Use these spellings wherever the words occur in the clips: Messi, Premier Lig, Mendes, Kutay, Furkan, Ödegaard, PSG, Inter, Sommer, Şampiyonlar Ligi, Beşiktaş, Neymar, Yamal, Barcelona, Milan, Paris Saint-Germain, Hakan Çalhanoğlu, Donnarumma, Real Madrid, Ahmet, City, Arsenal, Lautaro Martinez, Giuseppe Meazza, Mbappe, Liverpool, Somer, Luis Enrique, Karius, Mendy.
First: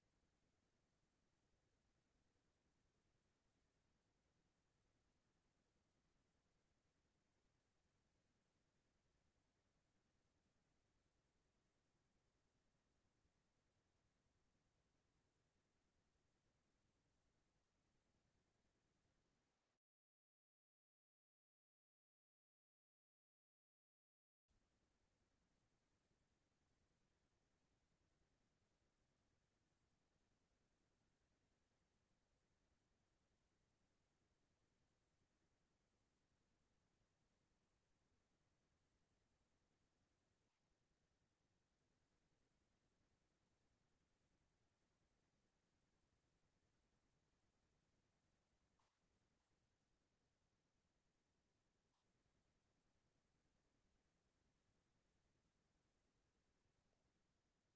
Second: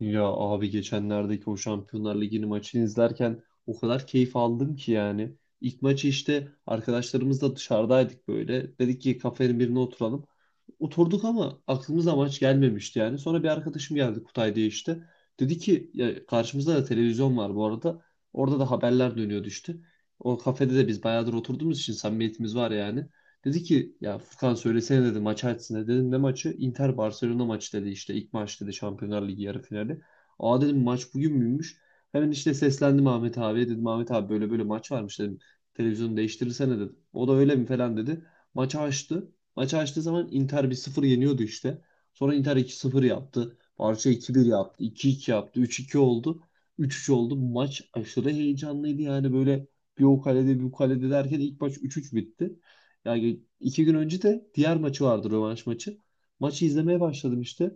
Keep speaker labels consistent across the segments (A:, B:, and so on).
A: Ya abi geçenlerdeki o Şampiyonlar Ligi'nin maçını izlerken o kadar keyif aldım ki yani. İlk maçı işte arkadaşlarımızla dışarıdaydık böyle. Dedik ki kafenin birine oturalım. Oturduk ama aklımıza maç gelmemişti yani. Sonra bir arkadaşım geldi Kutay diye işte. Dedi ki ya karşımızda da televizyon var bu arada. Orada da haberler dönüyordu işte. O kafede de biz bayağıdır oturduğumuz için samimiyetimiz var yani. Dedi ki ya Furkan, söylesene dedi, maç açsın dedi. Dedim ne maçı? Inter Barcelona maçı dedi, işte ilk maç dedi, Şampiyonlar Ligi yarı finali. Aa dedim, maç bugün müymüş? Hemen işte seslendim Ahmet abiye, dedim Ahmet abi böyle böyle maç varmış dedim. Televizyonu değiştirirsene dedim. O da öyle mi falan dedi. Maçı açtı. Maçı açtığı zaman Inter 1-0 yeniyordu işte. Sonra Inter 2-0 yaptı. Barça 2-1 yaptı. 2-2 yaptı. 3-2 oldu. 3-3 oldu. Maç aşırı heyecanlıydı yani, böyle bir o kalede bir bu kalede derken ilk maç 3-3 bitti. Yani iki gün önce de diğer maçı vardı, rövanş maçı. Maçı izlemeye başladım işte.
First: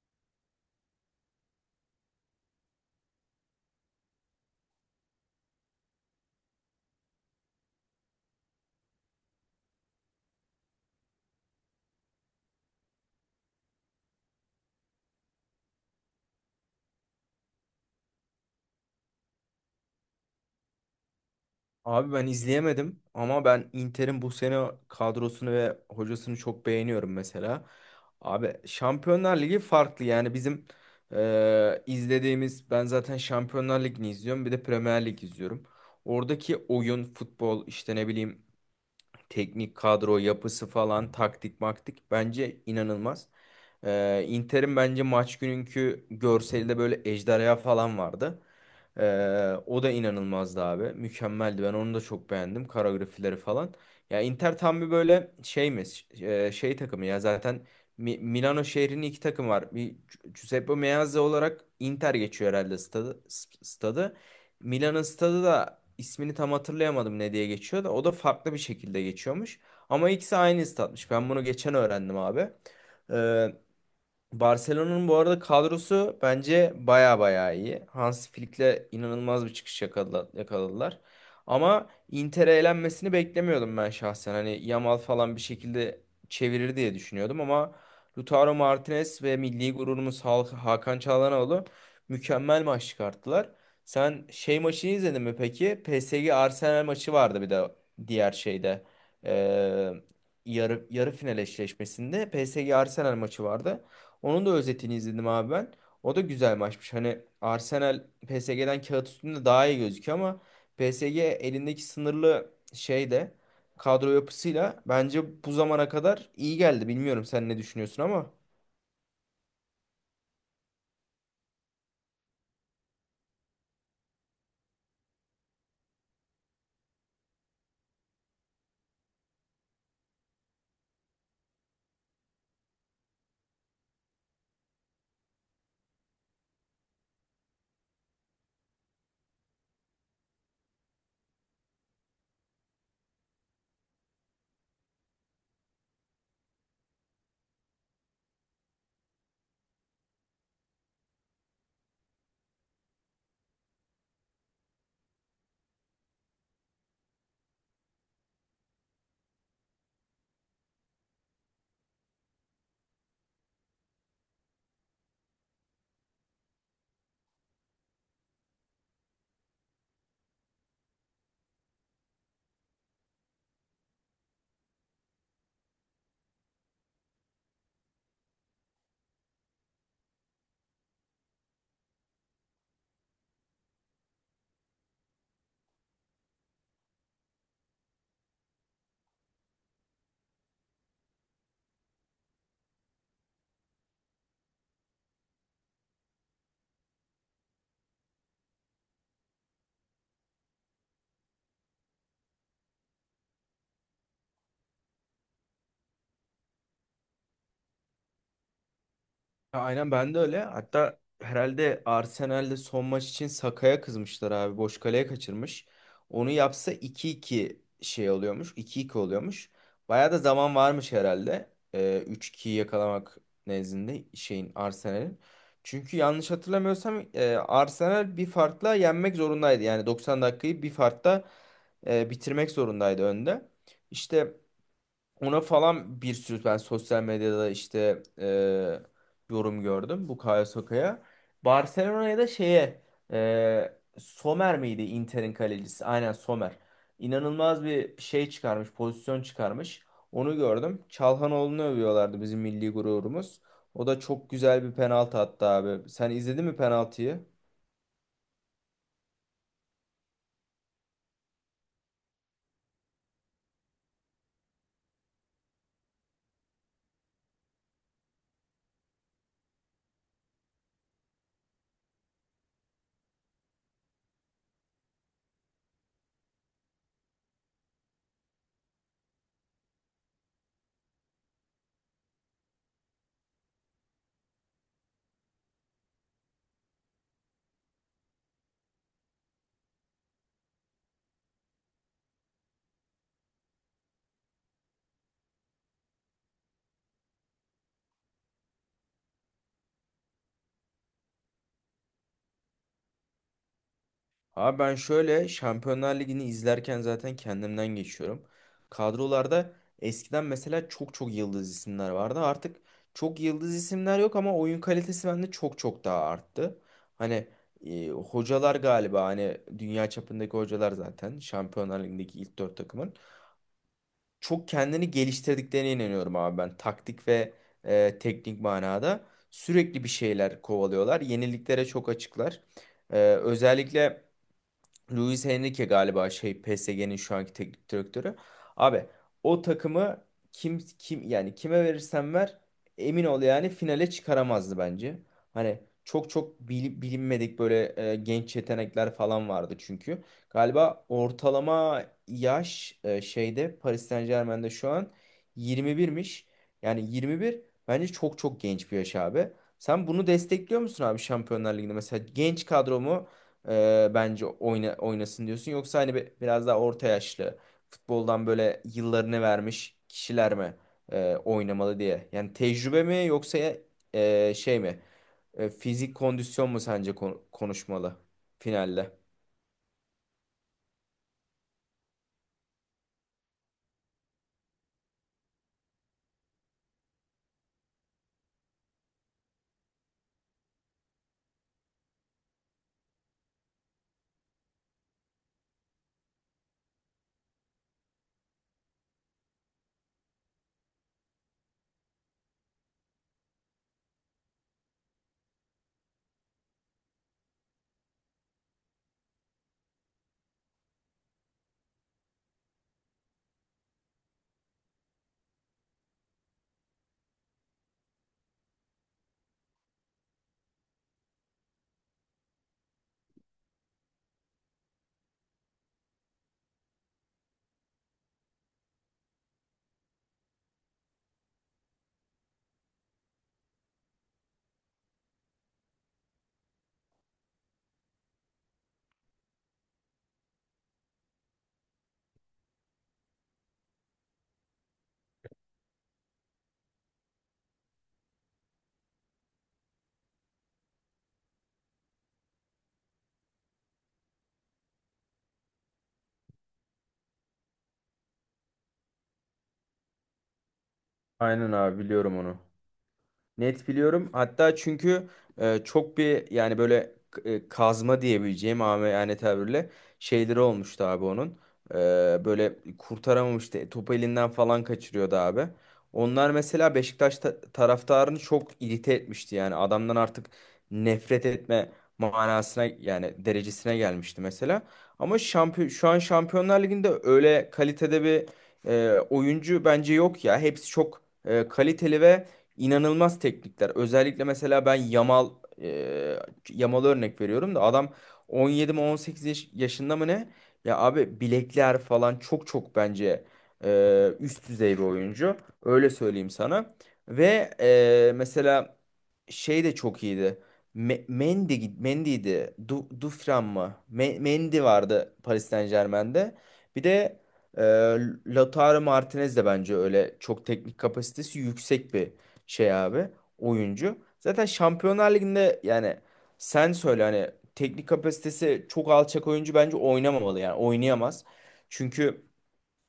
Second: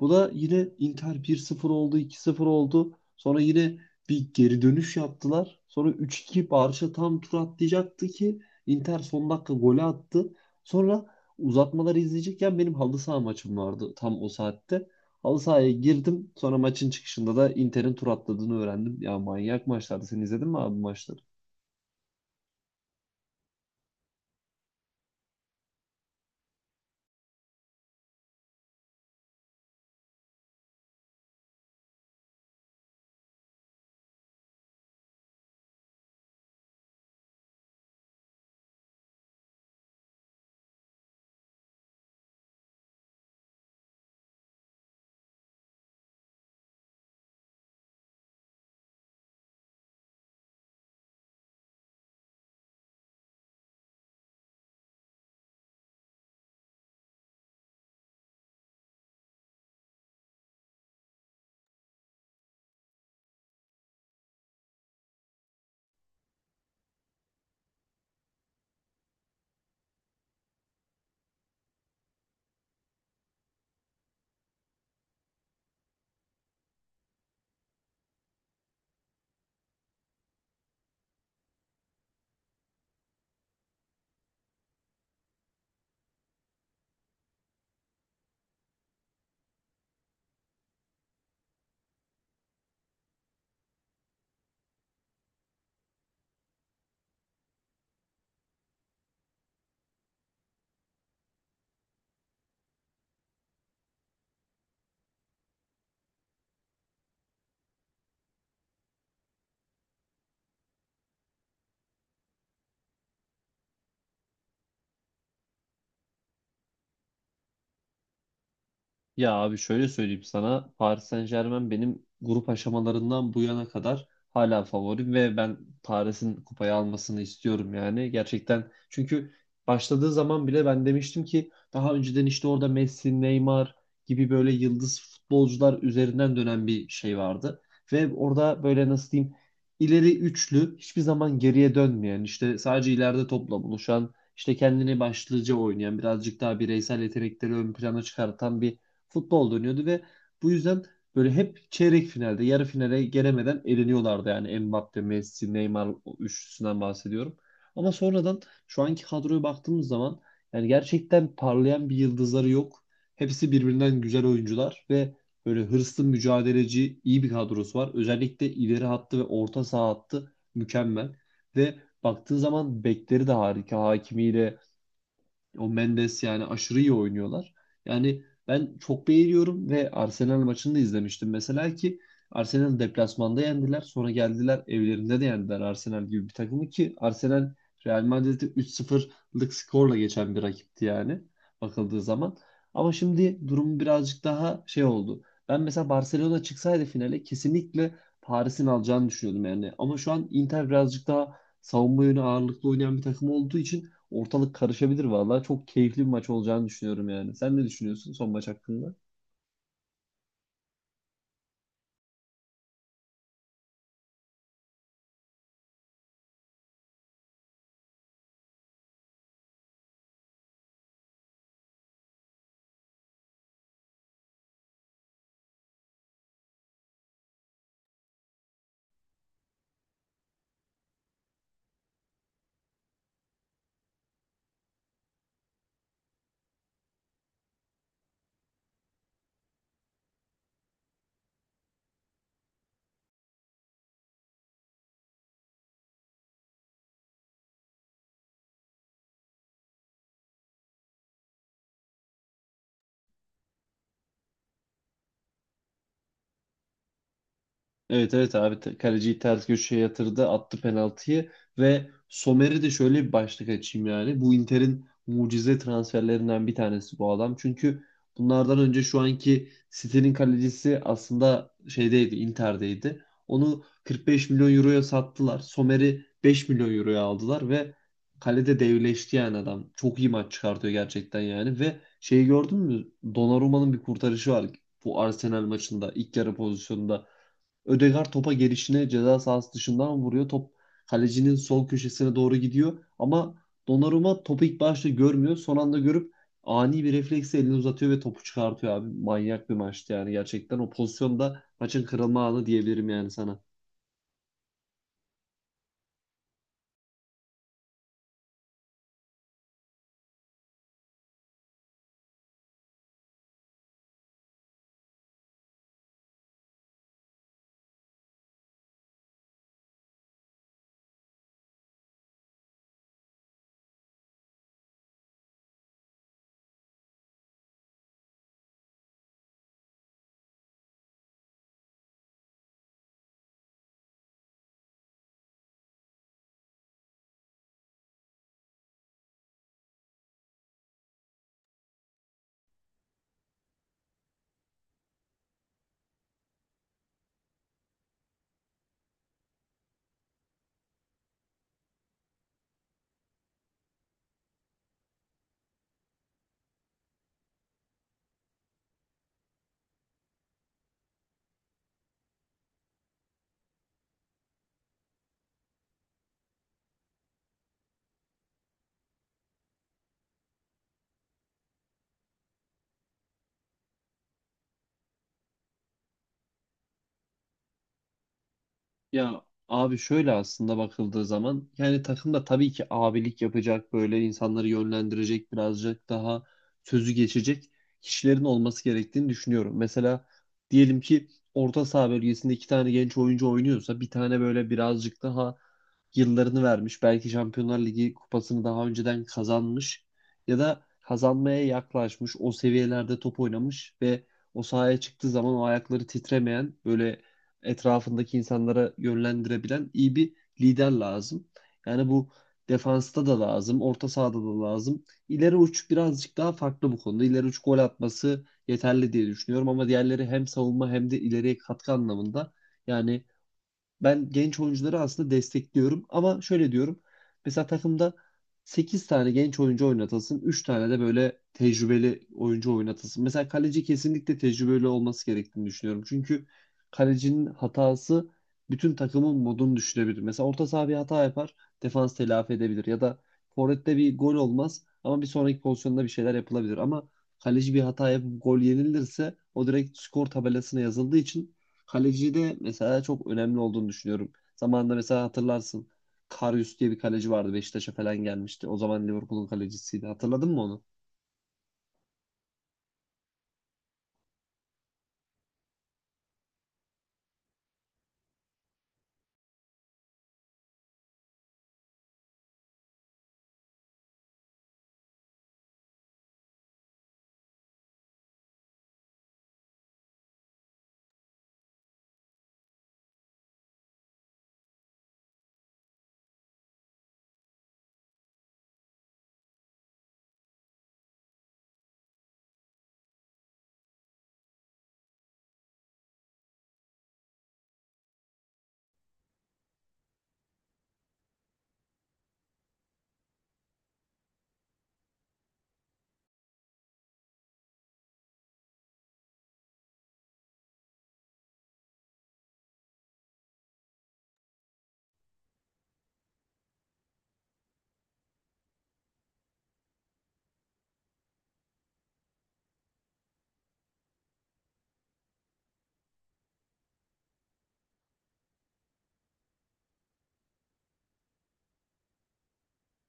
A: Bu da yine Inter 1-0 oldu, 2-0 oldu. Sonra yine bir geri dönüş yaptılar. Sonra üç 2 Barça tam tur atlayacaktı ki Inter son dakika golü attı. Sonra uzatmaları izleyecekken benim halı saha maçım vardı tam o saatte. Halı sahaya girdim. Sonra maçın çıkışında da Inter'in tur atladığını öğrendim. Ya manyak maçlardı. Sen izledin mi abi bu maçları?
B: Abi ben izleyemedim ama ben Inter'in bu sene kadrosunu ve hocasını çok beğeniyorum mesela. Abi Şampiyonlar Ligi farklı, yani bizim izlediğimiz, ben zaten Şampiyonlar Ligi'ni izliyorum, bir de Premier Lig izliyorum. Oradaki oyun, futbol, işte ne bileyim, teknik kadro yapısı falan, taktik maktik bence inanılmaz. Inter'in bence maç gününkü görselde böyle ejderha falan vardı. Ee, O da inanılmazdı abi. Mükemmeldi. Ben onu da çok beğendim. Koreografileri falan. Ya Inter tam bir böyle şey mi? Şey takımı ya zaten. Milano şehrinin iki takım var. Bir Giuseppe Meazza olarak Inter geçiyor herhalde stadı. Stadı. Milan'ın stadı da, ismini tam hatırlayamadım ne diye geçiyor da, o da farklı bir şekilde geçiyormuş. Ama ikisi aynı statmış. Ben bunu geçen öğrendim abi. Ee, Barcelona'nın bu arada kadrosu bence baya baya iyi. Hans Flick'le inanılmaz bir çıkış yakaladılar. Ama Inter'e elenmesini beklemiyordum ben şahsen. Hani Yamal falan bir şekilde çevirir diye düşünüyordum ama Lautaro Martinez ve milli gururumuz Hakan Çalhanoğlu mükemmel maç çıkarttılar. Sen şey maçını izledin mi peki? PSG Arsenal maçı vardı bir de diğer şeyde. Ee, yarı final eşleşmesinde PSG Arsenal maçı vardı. Onun da özetini izledim abi ben. O da güzel maçmış. Hani Arsenal PSG'den kağıt üstünde daha iyi gözüküyor ama PSG elindeki sınırlı şeyde kadro yapısıyla bence bu zamana kadar iyi geldi. Bilmiyorum sen ne düşünüyorsun ama.
A: Ya abi şöyle söyleyeyim sana. Paris Saint-Germain benim grup aşamalarından bu yana kadar hala favorim ve ben Paris'in kupayı almasını istiyorum yani. Gerçekten, çünkü başladığı zaman bile ben demiştim ki daha önceden işte orada Messi, Neymar gibi böyle yıldız futbolcular üzerinden dönen bir şey vardı. Ve orada böyle, nasıl diyeyim, ileri üçlü hiçbir zaman geriye dönmeyen, işte sadece ileride topla buluşan, işte kendini başlıca oynayan, birazcık daha bireysel yetenekleri ön plana çıkartan bir futbol dönüyordu ve bu yüzden böyle hep çeyrek finalde, yarı finale gelemeden eleniyorlardı. Yani Mbappe, Messi, Neymar üçlüsünden bahsediyorum. Ama sonradan şu anki kadroya baktığımız zaman yani gerçekten parlayan bir yıldızları yok. Hepsi birbirinden güzel oyuncular ve böyle hırslı, mücadeleci, iyi bir kadrosu var. Özellikle ileri hattı ve orta saha hattı mükemmel. Ve baktığın zaman bekleri de harika. Hakimiyle o Mendes yani aşırı iyi oynuyorlar. Yani ben çok beğeniyorum ve Arsenal maçını da izlemiştim mesela ki Arsenal deplasmanda yendiler. Sonra geldiler, evlerinde de yendiler Arsenal gibi bir takımı ki Arsenal Real Madrid'i 3-0'lık skorla geçen bir rakipti yani, bakıldığı zaman. Ama şimdi durum birazcık daha şey oldu. Ben mesela Barcelona çıksaydı finale kesinlikle Paris'in alacağını düşünüyordum yani. Ama şu an Inter birazcık daha savunma yönü ağırlıklı oynayan bir takım olduğu için ortalık karışabilir vallahi. Çok keyifli bir maç olacağını düşünüyorum yani. Sen ne düşünüyorsun son maç hakkında?
B: Ya aynen, ben de öyle. Hatta herhalde Arsenal'de son maç için Saka'ya kızmışlar abi. Boş kaleye kaçırmış. Onu yapsa iki iki şey oluyormuş. İki iki oluyormuş. Bayağı da zaman varmış herhalde. 3-2'yi yakalamak nezdinde şeyin, Arsenal'in. Çünkü yanlış hatırlamıyorsam Arsenal bir farkla yenmek zorundaydı. Yani 90 dakikayı bir farkla bitirmek zorundaydı önde. İşte ona falan bir sürü ben sosyal medyada işte yorum gördüm bu Bukayo Saka'ya. Barcelona'ya da şeye, Sommer miydi Inter'in kalecisi? Aynen, Sommer. İnanılmaz bir şey çıkarmış, pozisyon çıkarmış. Onu gördüm. Çalhanoğlu'nu övüyorlardı, bizim milli gururumuz. O da çok güzel bir penaltı attı abi. Sen izledin mi penaltıyı?
A: Evet evet abi, kaleciyi ters köşeye yatırdı, attı penaltıyı. Ve Somer'i de, şöyle bir başlık açayım yani, bu Inter'in mucize transferlerinden bir tanesi bu adam. Çünkü bunlardan önce şu anki City'nin kalecisi aslında şeydeydi, Inter'deydi. Onu 45 milyon euroya sattılar, Somer'i 5 milyon euroya aldılar ve kalede devleşti yani. Adam çok iyi maç çıkartıyor gerçekten yani. Ve şeyi gördün mü, Donnarumma'nın bir kurtarışı var bu Arsenal maçında, ilk yarı pozisyonunda. Ödegaard topa gelişine ceza sahası dışından vuruyor. Top kalecinin sol köşesine doğru gidiyor. Ama Donnarumma topu ilk başta görmüyor. Son anda görüp ani bir refleksle elini uzatıyor ve topu çıkartıyor abi. Manyak bir maçtı yani gerçekten. O pozisyonda maçın kırılma anı diyebilirim yani sana.
B: Abi ben şöyle, Şampiyonlar Ligi'ni izlerken zaten kendimden geçiyorum. Kadrolarda eskiden mesela çok çok yıldız isimler vardı. Artık çok yıldız isimler yok ama oyun kalitesi bende çok çok daha arttı. Hani hocalar galiba, hani dünya çapındaki hocalar zaten Şampiyonlar Ligi'ndeki ilk dört takımın, çok kendini geliştirdiklerine inanıyorum abi ben. Taktik ve teknik manada sürekli bir şeyler kovalıyorlar. Yeniliklere çok açıklar. Özellikle Luis Enrique galiba şey, PSG'nin şu anki teknik direktörü. Abi o takımı kim yani, kime verirsen ver, emin ol yani finale çıkaramazdı bence. Hani çok çok bilinmedik böyle genç yetenekler falan vardı çünkü. Galiba ortalama yaş şeyde, Paris Saint-Germain'de şu an 21'miş. Yani 21 bence çok çok genç bir yaş abi. Sen bunu destekliyor musun abi Şampiyonlar Ligi'nde? Mesela genç kadromu, bence oynasın diyorsun. Yoksa hani biraz daha orta yaşlı, futboldan böyle yıllarını vermiş kişiler mi oynamalı diye. Yani tecrübe mi, yoksa şey mi? Fizik kondisyon mu sence konuşmalı finalde?
A: Ya abi şöyle, aslında bakıldığı zaman yani takımda tabii ki abilik yapacak, böyle insanları yönlendirecek, birazcık daha sözü geçecek kişilerin olması gerektiğini düşünüyorum. Mesela diyelim ki orta saha bölgesinde iki tane genç oyuncu oynuyorsa bir tane böyle birazcık daha yıllarını vermiş, belki Şampiyonlar Ligi kupasını daha önceden kazanmış ya da kazanmaya yaklaşmış, o seviyelerde top oynamış ve o sahaya çıktığı zaman o ayakları titremeyen, böyle etrafındaki insanlara yönlendirebilen iyi bir lider lazım. Yani bu defansta da lazım, orta sahada da lazım. İleri uç birazcık daha farklı bu konuda. İleri uç gol atması yeterli diye düşünüyorum ama diğerleri hem savunma hem de ileriye katkı anlamında, yani ben genç oyuncuları aslında destekliyorum, ama şöyle diyorum. Mesela takımda 8 tane genç oyuncu oynatılsın, 3 tane de böyle tecrübeli oyuncu oynatılsın. Mesela kaleci kesinlikle tecrübeli olması gerektiğini düşünüyorum. Çünkü kalecinin hatası bütün takımın modunu düşürebilir. Mesela orta saha bir hata yapar, defans telafi edebilir ya da forvette bir gol olmaz ama bir sonraki pozisyonda bir şeyler yapılabilir. Ama kaleci bir hata yapıp gol yenilirse o direkt skor tabelasına yazıldığı için, kalecide mesela çok önemli olduğunu düşünüyorum. Zamanında mesela hatırlarsın. Karius diye bir kaleci vardı. Beşiktaş'a falan gelmişti. O zaman Liverpool'un kalecisiydi. Hatırladın mı onu?
B: Aynen abi, biliyorum onu. Net biliyorum. Hatta çünkü çok bir yani böyle kazma diyebileceğim ama, yani tabirle, şeyleri olmuştu abi onun. E, böyle kurtaramamıştı. Topu elinden falan kaçırıyordu abi. Onlar mesela Beşiktaş taraftarını çok irite etmişti. Yani adamdan artık nefret etme manasına, yani derecesine gelmişti mesela. Ama şampiyon şu an Şampiyonlar Ligi'nde öyle kalitede bir oyuncu bence yok ya. Hepsi çok kaliteli ve inanılmaz teknikler. Özellikle mesela ben e, Yamal'a örnek veriyorum da, adam 17 mi 18 yaşında mı ne? Ya abi bilekler falan çok çok bence üst düzey bir oyuncu. Öyle söyleyeyim sana. Ve mesela şey de çok iyiydi. Mendy'di. Dufran mı? Mendy vardı Paris Saint-Germain'de. Bir de e, Lautaro Martinez de bence öyle çok teknik kapasitesi yüksek bir şey abi, oyuncu. Zaten Şampiyonlar Ligi'nde, yani sen söyle, hani teknik kapasitesi çok alçak oyuncu bence oynamamalı, yani oynayamaz. Çünkü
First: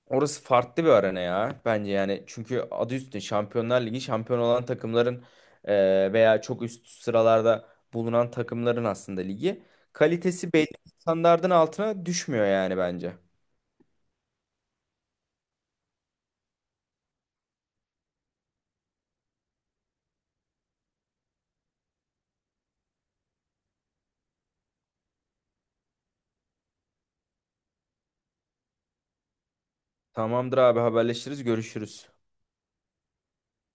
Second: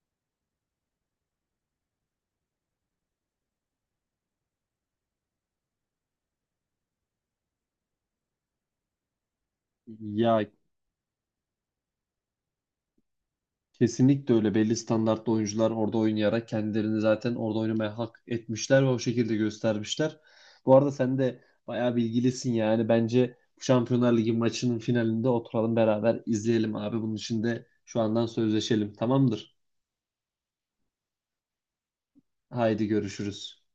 B: orası farklı bir arena ya bence, yani çünkü adı üstünde Şampiyonlar Ligi, şampiyon olan takımların veya çok üst sıralarda bulunan takımların aslında ligi,
A: Ya
B: kalitesi belli standardın altına düşmüyor yani bence.
A: kesinlikle öyle. Belli standartlı oyuncular orada oynayarak kendilerini zaten orada oynamaya hak etmişler ve o şekilde göstermişler. Bu arada sen de bayağı bilgilisin yani. Bence bu Şampiyonlar Ligi maçının finalinde oturalım, beraber izleyelim abi. Bunun için de şu andan sözleşelim. Tamamdır.
B: Tamamdır abi, haberleşiriz, görüşürüz.
A: Haydi görüşürüz.